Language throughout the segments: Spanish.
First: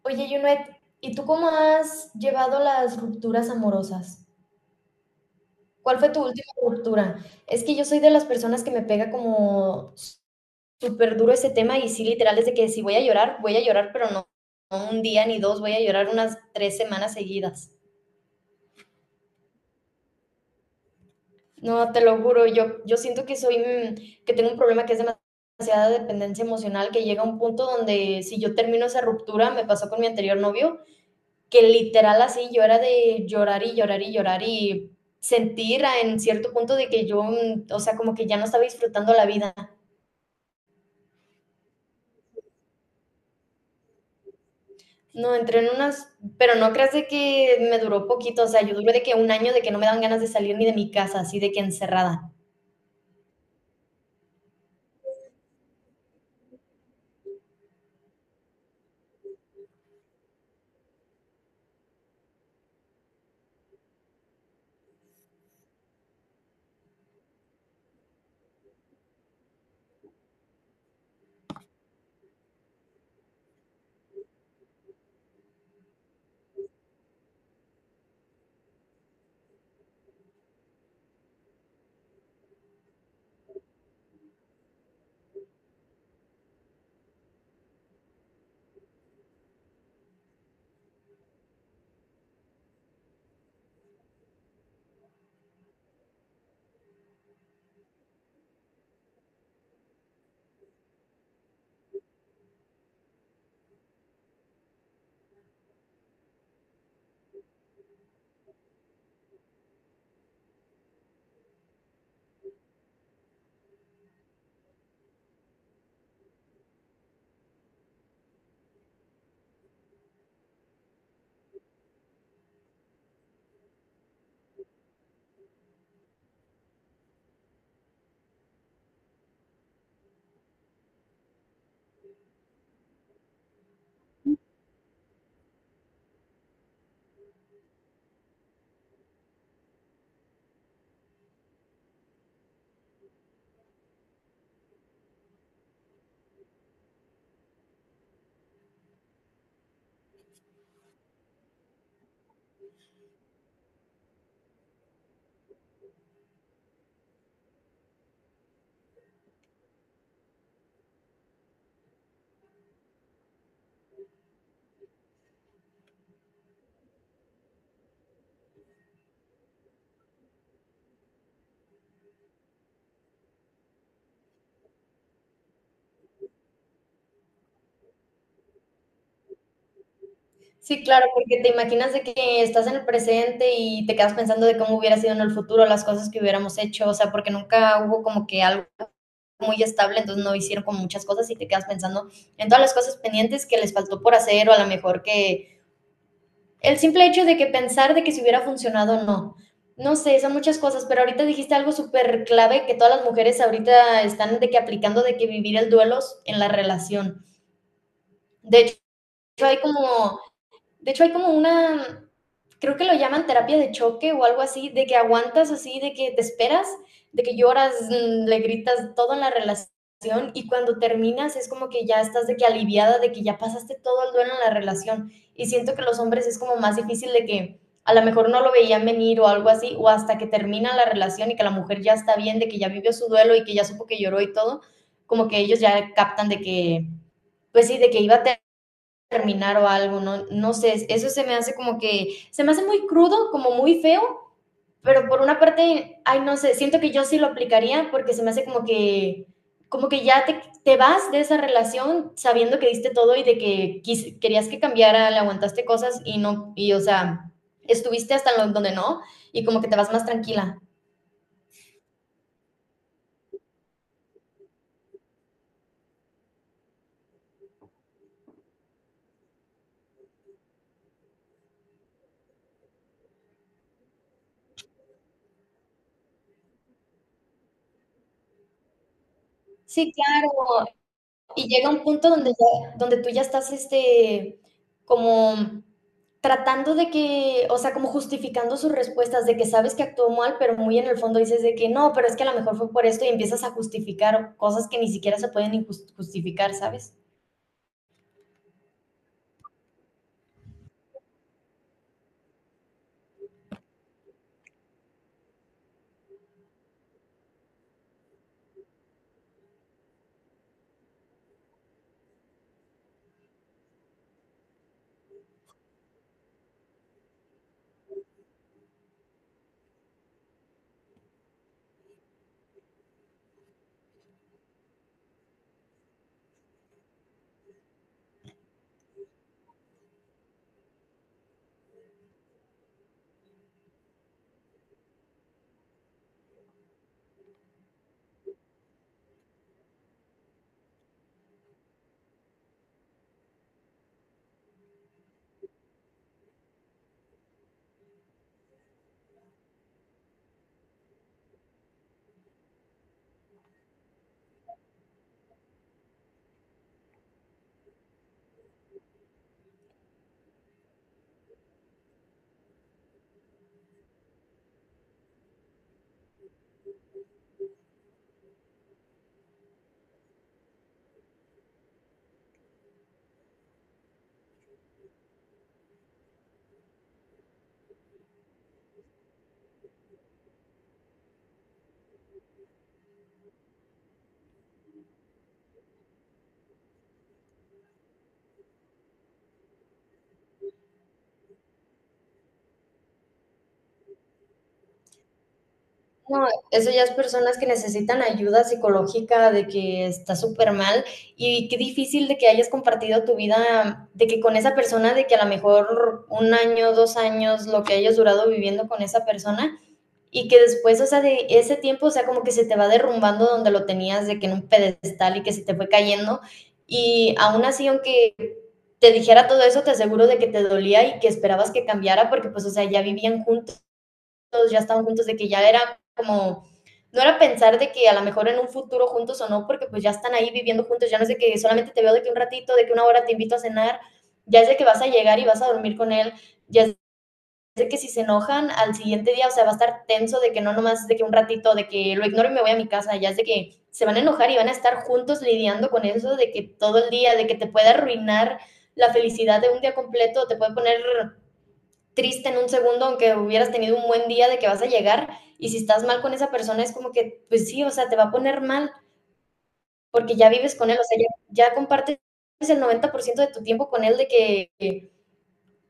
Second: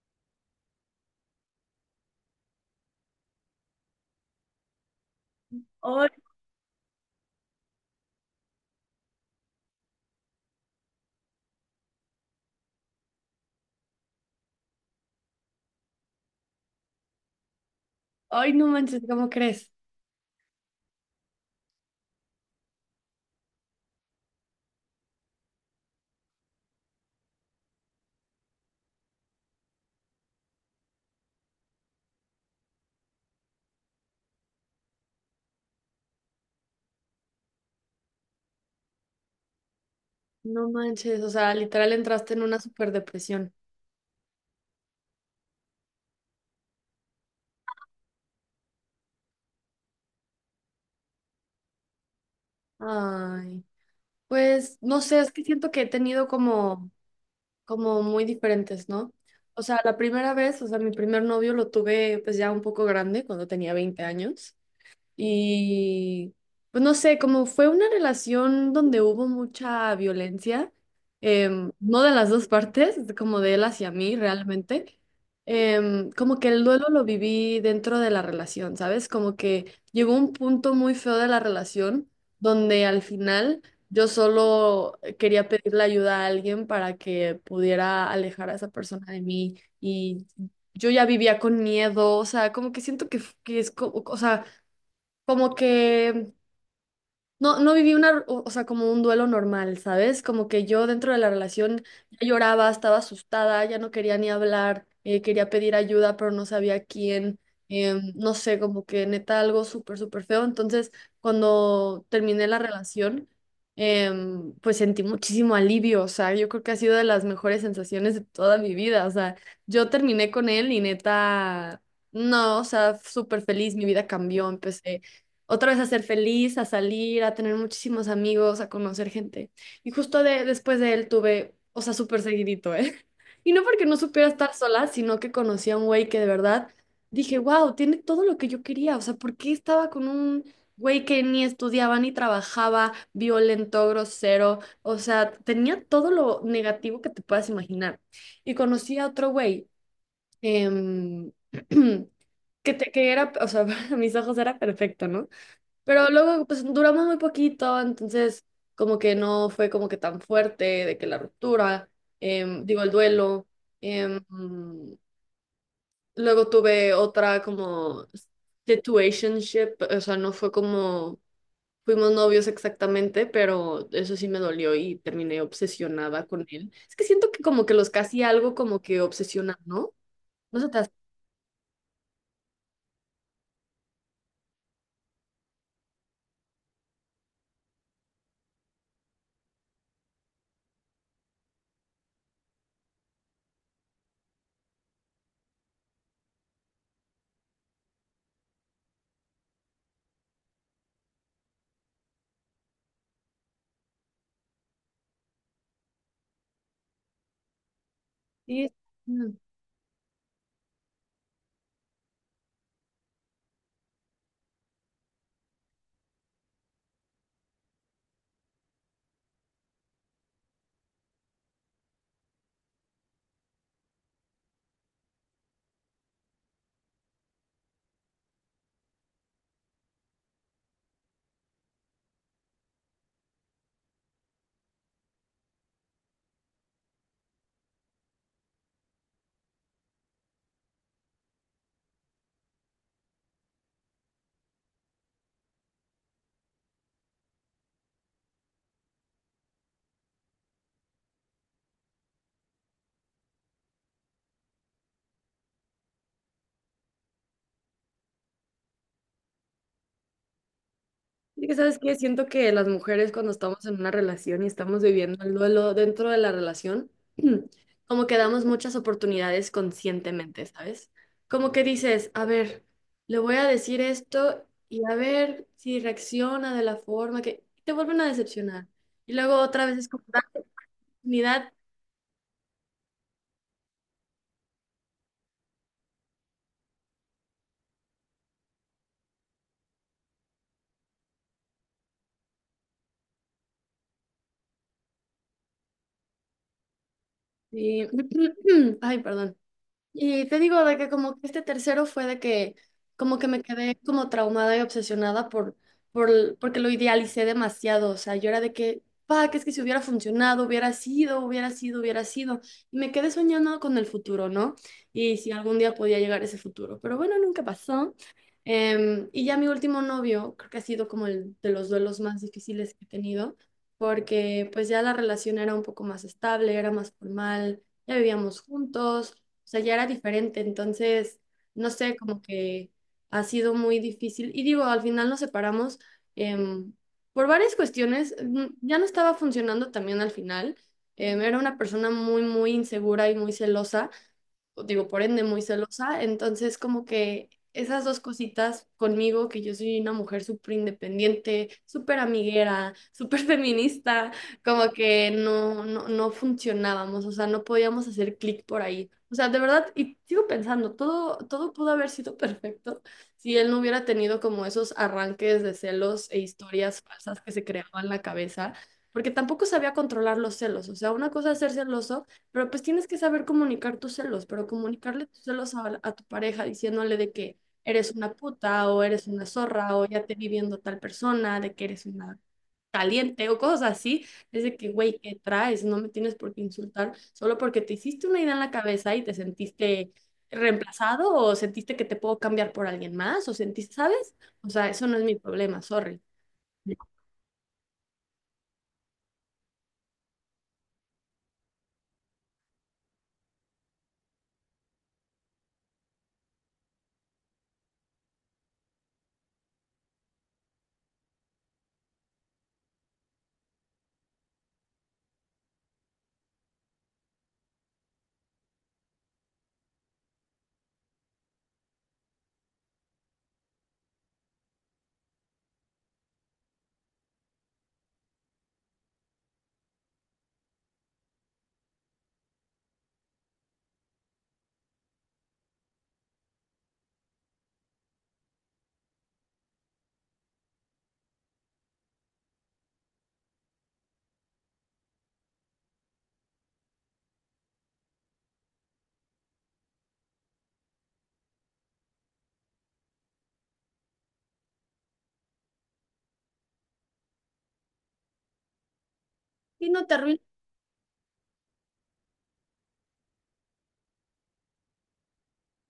Oye, Junet, ¿y tú cómo has llevado las rupturas amorosas? ¿Cuál Hoy, fue tu última ruptura? Es que yo soy de las personas que me pega como súper duro ese tema y sí, literal, desde que si voy a llorar, voy a llorar, pero no, no un día ni dos, voy a llorar unas 3 semanas seguidas. hoy no manches, ¿cómo crees? No, te lo juro, yo siento que soy, que tengo un problema que es demasiada dependencia emocional, que llega a un punto donde si yo termino esa ruptura, me pasó con mi anterior novio, que literal así yo era de llorar y llorar y llorar y sentir en cierto punto de que yo, o sea, como que ya no estaba disfrutando la vida. No manches, o sea, literal entraste en una super depresión. No, entré en unas, pero no creas de que me duró poquito, o sea, yo duré de que un año de que no me dan ganas de salir ni de mi casa, así de que encerrada. Ay, pues no sé, es que siento que he tenido como muy diferentes, ¿no? O sea, la primera vez, o sea, mi primer novio lo tuve pues ya un poco grande, cuando tenía 20 años. Y pues no sé, como fue una relación donde hubo mucha violencia, no de las dos partes, como de él hacia mí realmente. Como que el duelo lo viví dentro de la relación, ¿sabes? Como que llegó un punto muy feo de la relación donde al final yo solo quería pedirle ayuda a alguien para que pudiera alejar a esa persona de mí, y yo ya vivía con miedo. O sea, como que siento que es como, o sea como que no viví una, o sea, como un duelo normal, ¿sabes? Como que yo dentro de la relación ya lloraba, estaba asustada, ya no quería ni hablar, quería pedir ayuda, pero no sabía a quién. No sé, como que neta algo súper, súper feo. Entonces, cuando terminé la relación, pues sentí muchísimo alivio. O sea, yo creo que ha sido de las mejores sensaciones de toda mi vida. O sea, yo terminé con él y neta... No, o sea, súper feliz, mi vida cambió, empecé otra vez a ser feliz, a salir, a tener muchísimos amigos, a conocer gente. Y justo de, después de él tuve, o sea, súper seguidito, ¿eh? Y no porque no supiera estar sola, sino que conocí a un güey que de verdad dije, wow, tiene todo lo que yo quería. O sea, ¿por qué estaba con un güey que ni estudiaba ni trabajaba, violento, grosero? O sea, tenía todo lo negativo que te puedas imaginar. Y conocí a otro güey. em, que era, o sea, a mis ojos era perfecto, ¿no? Pero luego, pues duramos muy poquito, entonces como que no fue como que tan fuerte de que la ruptura. Digo, el duelo. em, Luego tuve otra como situationship, o sea, no fue como fuimos novios exactamente, pero eso sí me dolió y terminé obsesionada con él. Es que siento que como que los casi algo como que obsesionan, ¿no? No se te Sí, hace. claro, porque te imaginas de que estás en el presente y te quedas pensando de cómo hubiera sido en el futuro las cosas que hubiéramos hecho, o sea, porque nunca hubo como que algo muy estable, entonces no hicieron como muchas cosas y te quedas pensando en todas las cosas pendientes que les faltó por hacer o a lo mejor que el simple hecho de que pensar de que si hubiera funcionado o no. No sé, son muchas cosas, pero ahorita dijiste algo súper clave que todas las mujeres ahorita están de que aplicando de que vivir el duelo en la relación. De Sí. hecho, hay como hay como una, creo que lo llaman terapia de choque o algo así, de que aguantas así, de que te esperas, de que lloras, le gritas todo en la relación y cuando terminas es como que ya estás de que aliviada, de que ya pasaste todo el duelo en la relación. Y siento que los hombres es como más difícil de que a lo mejor no lo veían venir o algo así, o hasta que termina la relación y que la mujer ya está bien, de que ya vivió su duelo y que ya supo que lloró y todo, como que ellos ya captan de que, pues sí, de que iba a terminar o algo, no, no sé, eso se me hace como que, se me hace muy crudo, como muy feo, pero por una parte, ay, no sé, siento que yo sí lo aplicaría porque se me hace como que ya te vas de esa relación sabiendo que diste todo y de que querías que cambiara, le aguantaste cosas y no, y o sea, estuviste hasta donde no y como que te vas más tranquila. Y que sabes que siento que las mujeres cuando estamos en una relación y estamos viviendo el duelo dentro de la relación, como que damos muchas oportunidades conscientemente, ¿sabes? Como que dices, a ver, le voy a decir esto y a ver si reacciona de la forma que te vuelven a decepcionar. Y luego otra vez es Sí, como dar claro. Y oportunidad llega un punto donde, donde tú ya estás, como tratando de que, o sea, como justificando sus respuestas, de que sabes que actuó mal, pero muy en el fondo dices de que no, pero es que a lo mejor fue por esto y empiezas a justificar cosas que ni siquiera se pueden ni justificar, ¿sabes? y, ay, perdón. Y te digo de que como que este tercero fue de que como que me quedé como traumada y obsesionada porque lo idealicé demasiado. O sea, yo era de que, pa, que es que si hubiera funcionado, hubiera sido, y me quedé soñando con el futuro, ¿no? Y si algún día podía llegar ese futuro, pero bueno, nunca pasó. Y ya mi último novio, creo que ha sido como el de los duelos más difíciles que he tenido, porque pues ya la relación era un poco más estable, era más formal, ya vivíamos juntos. O sea, ya era diferente. Entonces, no sé, como que ha sido muy difícil. Y digo, al final nos separamos em, por varias cuestiones. Ya no estaba funcionando también al final. Era una persona muy insegura y muy celosa, digo, por ende muy celosa. Entonces como que esas dos cositas conmigo, que yo soy una mujer súper independiente, súper amiguera, súper feminista, como que no funcionábamos. O sea, no podíamos hacer clic por ahí. O sea, de verdad, y sigo pensando, todo pudo haber sido perfecto si él no hubiera tenido como esos arranques de celos e historias falsas que se creaban en la cabeza, porque tampoco sabía controlar los celos. O sea, una cosa es ser celoso, pero pues tienes que saber comunicar tus celos, pero comunicarle tus celos a tu pareja diciéndole de que eres una puta o eres una zorra o ya te vi viendo tal persona, de que eres una caliente o cosas así. Es de que, güey, ¿qué traes? No me tienes por qué insultar solo porque te hiciste una idea en la cabeza y te sentiste reemplazado o sentiste que te puedo cambiar por alguien más o sentiste, ¿sabes? O sea, eso no es mi problema, sorry. No, eso ya es personas que necesitan ayuda psicológica de que está súper mal y qué difícil de que hayas compartido tu vida, de que con esa persona, de que a lo mejor un año, 2 años, lo que hayas durado viviendo con esa persona, y que después, o sea, de ese tiempo, o sea, como que se te va derrumbando donde lo tenías, de que en un pedestal y que se te fue cayendo. Y aún así, aunque te dijera todo eso, te aseguro de que te dolía y que esperabas que cambiara, porque pues, o sea, ya vivían juntos, ya estaban juntos, de que ya era como, no era pensar de que a lo mejor en un futuro juntos o no, porque pues ya están ahí viviendo juntos, ya no es de que solamente te veo de que un ratito, de que una hora te invito a cenar, ya es de que vas a llegar y vas a dormir con él, ya es de que si se enojan al siguiente día, o sea, va a estar tenso de que no nomás de que un ratito, de que lo ignoro y me voy a mi casa, ya es de que se van a enojar y van a estar juntos lidiando con eso, de que todo el día, de que te puede arruinar la felicidad de un día completo, te puede poner triste en un segundo, aunque hubieras tenido un buen día de que vas a llegar, y si estás mal con esa persona es como que, pues sí, o sea, te va a poner mal, Y no te porque arruines. ya vives con él, o sea, ya compartes el 90% de tu tiempo con él, de que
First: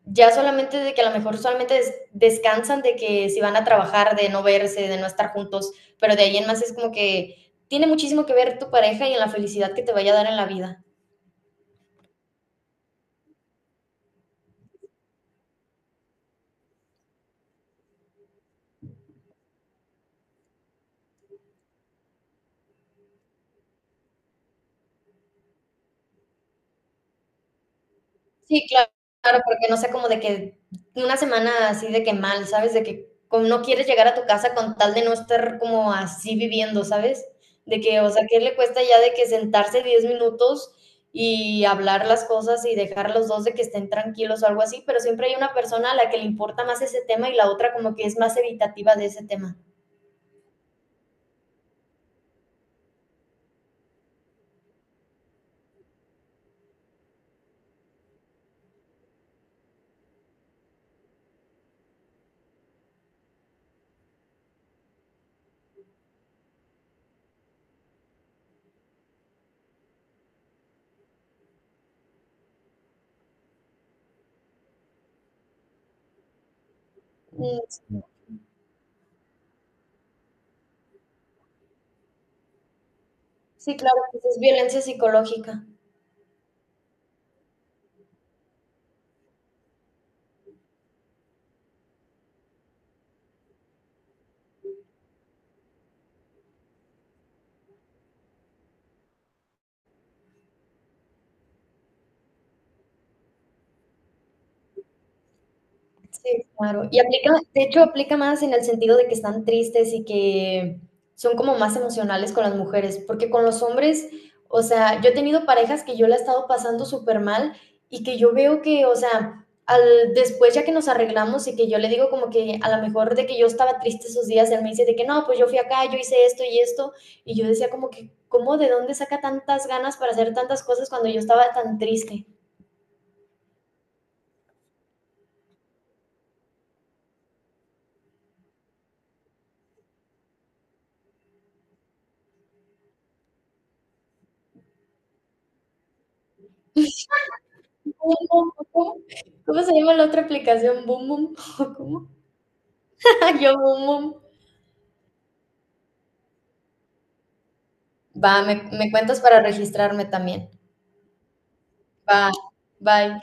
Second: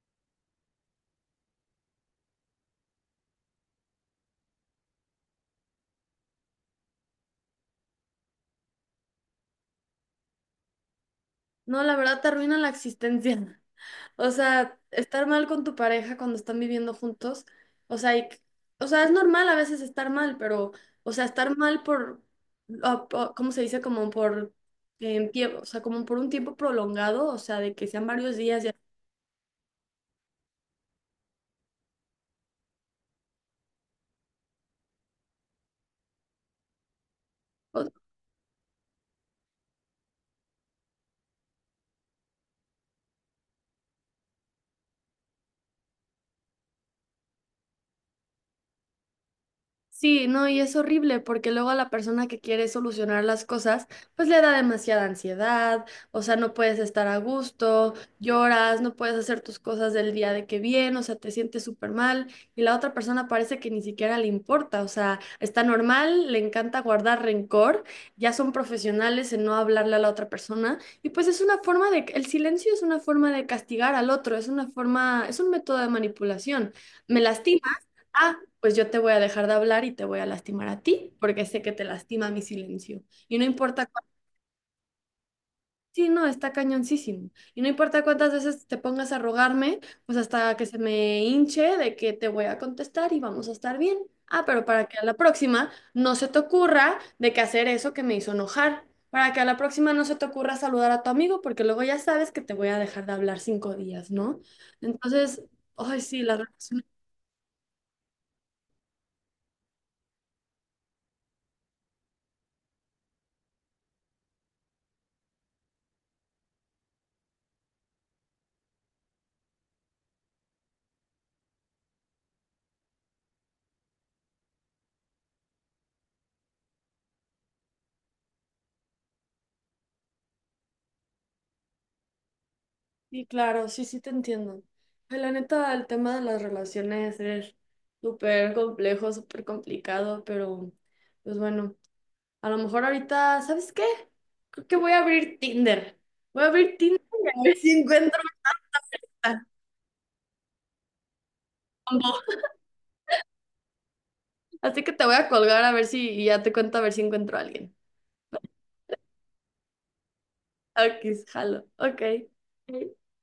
ya solamente de que a lo mejor solamente descansan de que si van a trabajar, de no verse, de no estar juntos, pero de ahí en más es como que tiene muchísimo que ver tu pareja y en la felicidad que te vaya a dar en la vida. No, la verdad te arruinan la existencia. O sea, estar mal con tu pareja cuando están viviendo juntos, o sea, o sea, es normal a veces estar mal, pero, o sea, estar mal ¿cómo se dice? O sea, como por un tiempo prolongado, o sea, de que sean varios días Sí, ya. claro, claro, porque no sea como de que una semana así de que mal, ¿sabes? De que como no quieres llegar a tu casa con tal de no estar como así viviendo, ¿sabes? De que, o sea, ¿qué le cuesta ya de que sentarse 10 minutos y hablar las cosas y dejar a los dos de que estén tranquilos o algo así? Pero siempre hay una persona a la que le importa más ese tema y la otra como que es más evitativa de ese tema. Sí, no, y es horrible porque luego a la persona que quiere solucionar las cosas, pues le da demasiada ansiedad. O sea, no puedes estar a gusto, lloras, no puedes hacer tus cosas del día de que bien. O sea, te sientes súper mal y la otra persona parece que ni siquiera le importa. O sea, está normal, le encanta guardar rencor, ya son profesionales en no hablarle a la otra persona, y pues es una forma de, el silencio es una forma de castigar al otro, es una forma, es un método de manipulación, me lastima, Mm. ah, pues yo te voy a dejar de hablar y te voy a lastimar a ti, porque sé que te lastima mi silencio. Y no Sí, importa, claro, pues es violencia psicológica. sí, no, está cañoncísimo. Y no importa cuántas veces te pongas a rogarme, pues hasta que se me hinche de que te voy a contestar y vamos a estar bien. Ah, pero para que a la próxima no se te ocurra de que hacer eso que me hizo enojar. Para que a la próxima no se te ocurra saludar a tu amigo, porque luego ya sabes que te voy a dejar de hablar 5 días, ¿no? Entonces, ay, sí, las Sí, relaciones. claro. Y aplica, de hecho, aplica más en el sentido de que están tristes y que son como más emocionales con las mujeres, porque con los hombres, o sea, yo he tenido parejas que yo la he estado pasando súper mal y que yo veo que, o sea, después ya que nos arreglamos y que yo le digo como que a lo mejor de que yo estaba triste esos días, él me dice de que no, pues yo fui acá, yo hice esto y esto, y yo decía como que, ¿cómo de dónde saca tantas ganas para hacer tantas cosas cuando yo estaba tan triste? Sí, claro, sí te entiendo. Ay, la neta, el tema de las relaciones es súper complejo, súper complicado, pero pues bueno, a lo mejor ahorita, ¿sabes qué? Creo que voy a abrir Tinder. Voy a abrir Tinder y a ver si Boom, encuentro boom, boom. a ¿Cómo se llama la otra aplicación? ¿Boom, boom? ¿O combo. ¿Cómo? Yo, boom, boom. Así que te voy a colgar a ver si y ya te cuento a ver si encuentro a alguien. Va, me cuentas para registrarme también. Ok, jalo. Ok. Va, bye.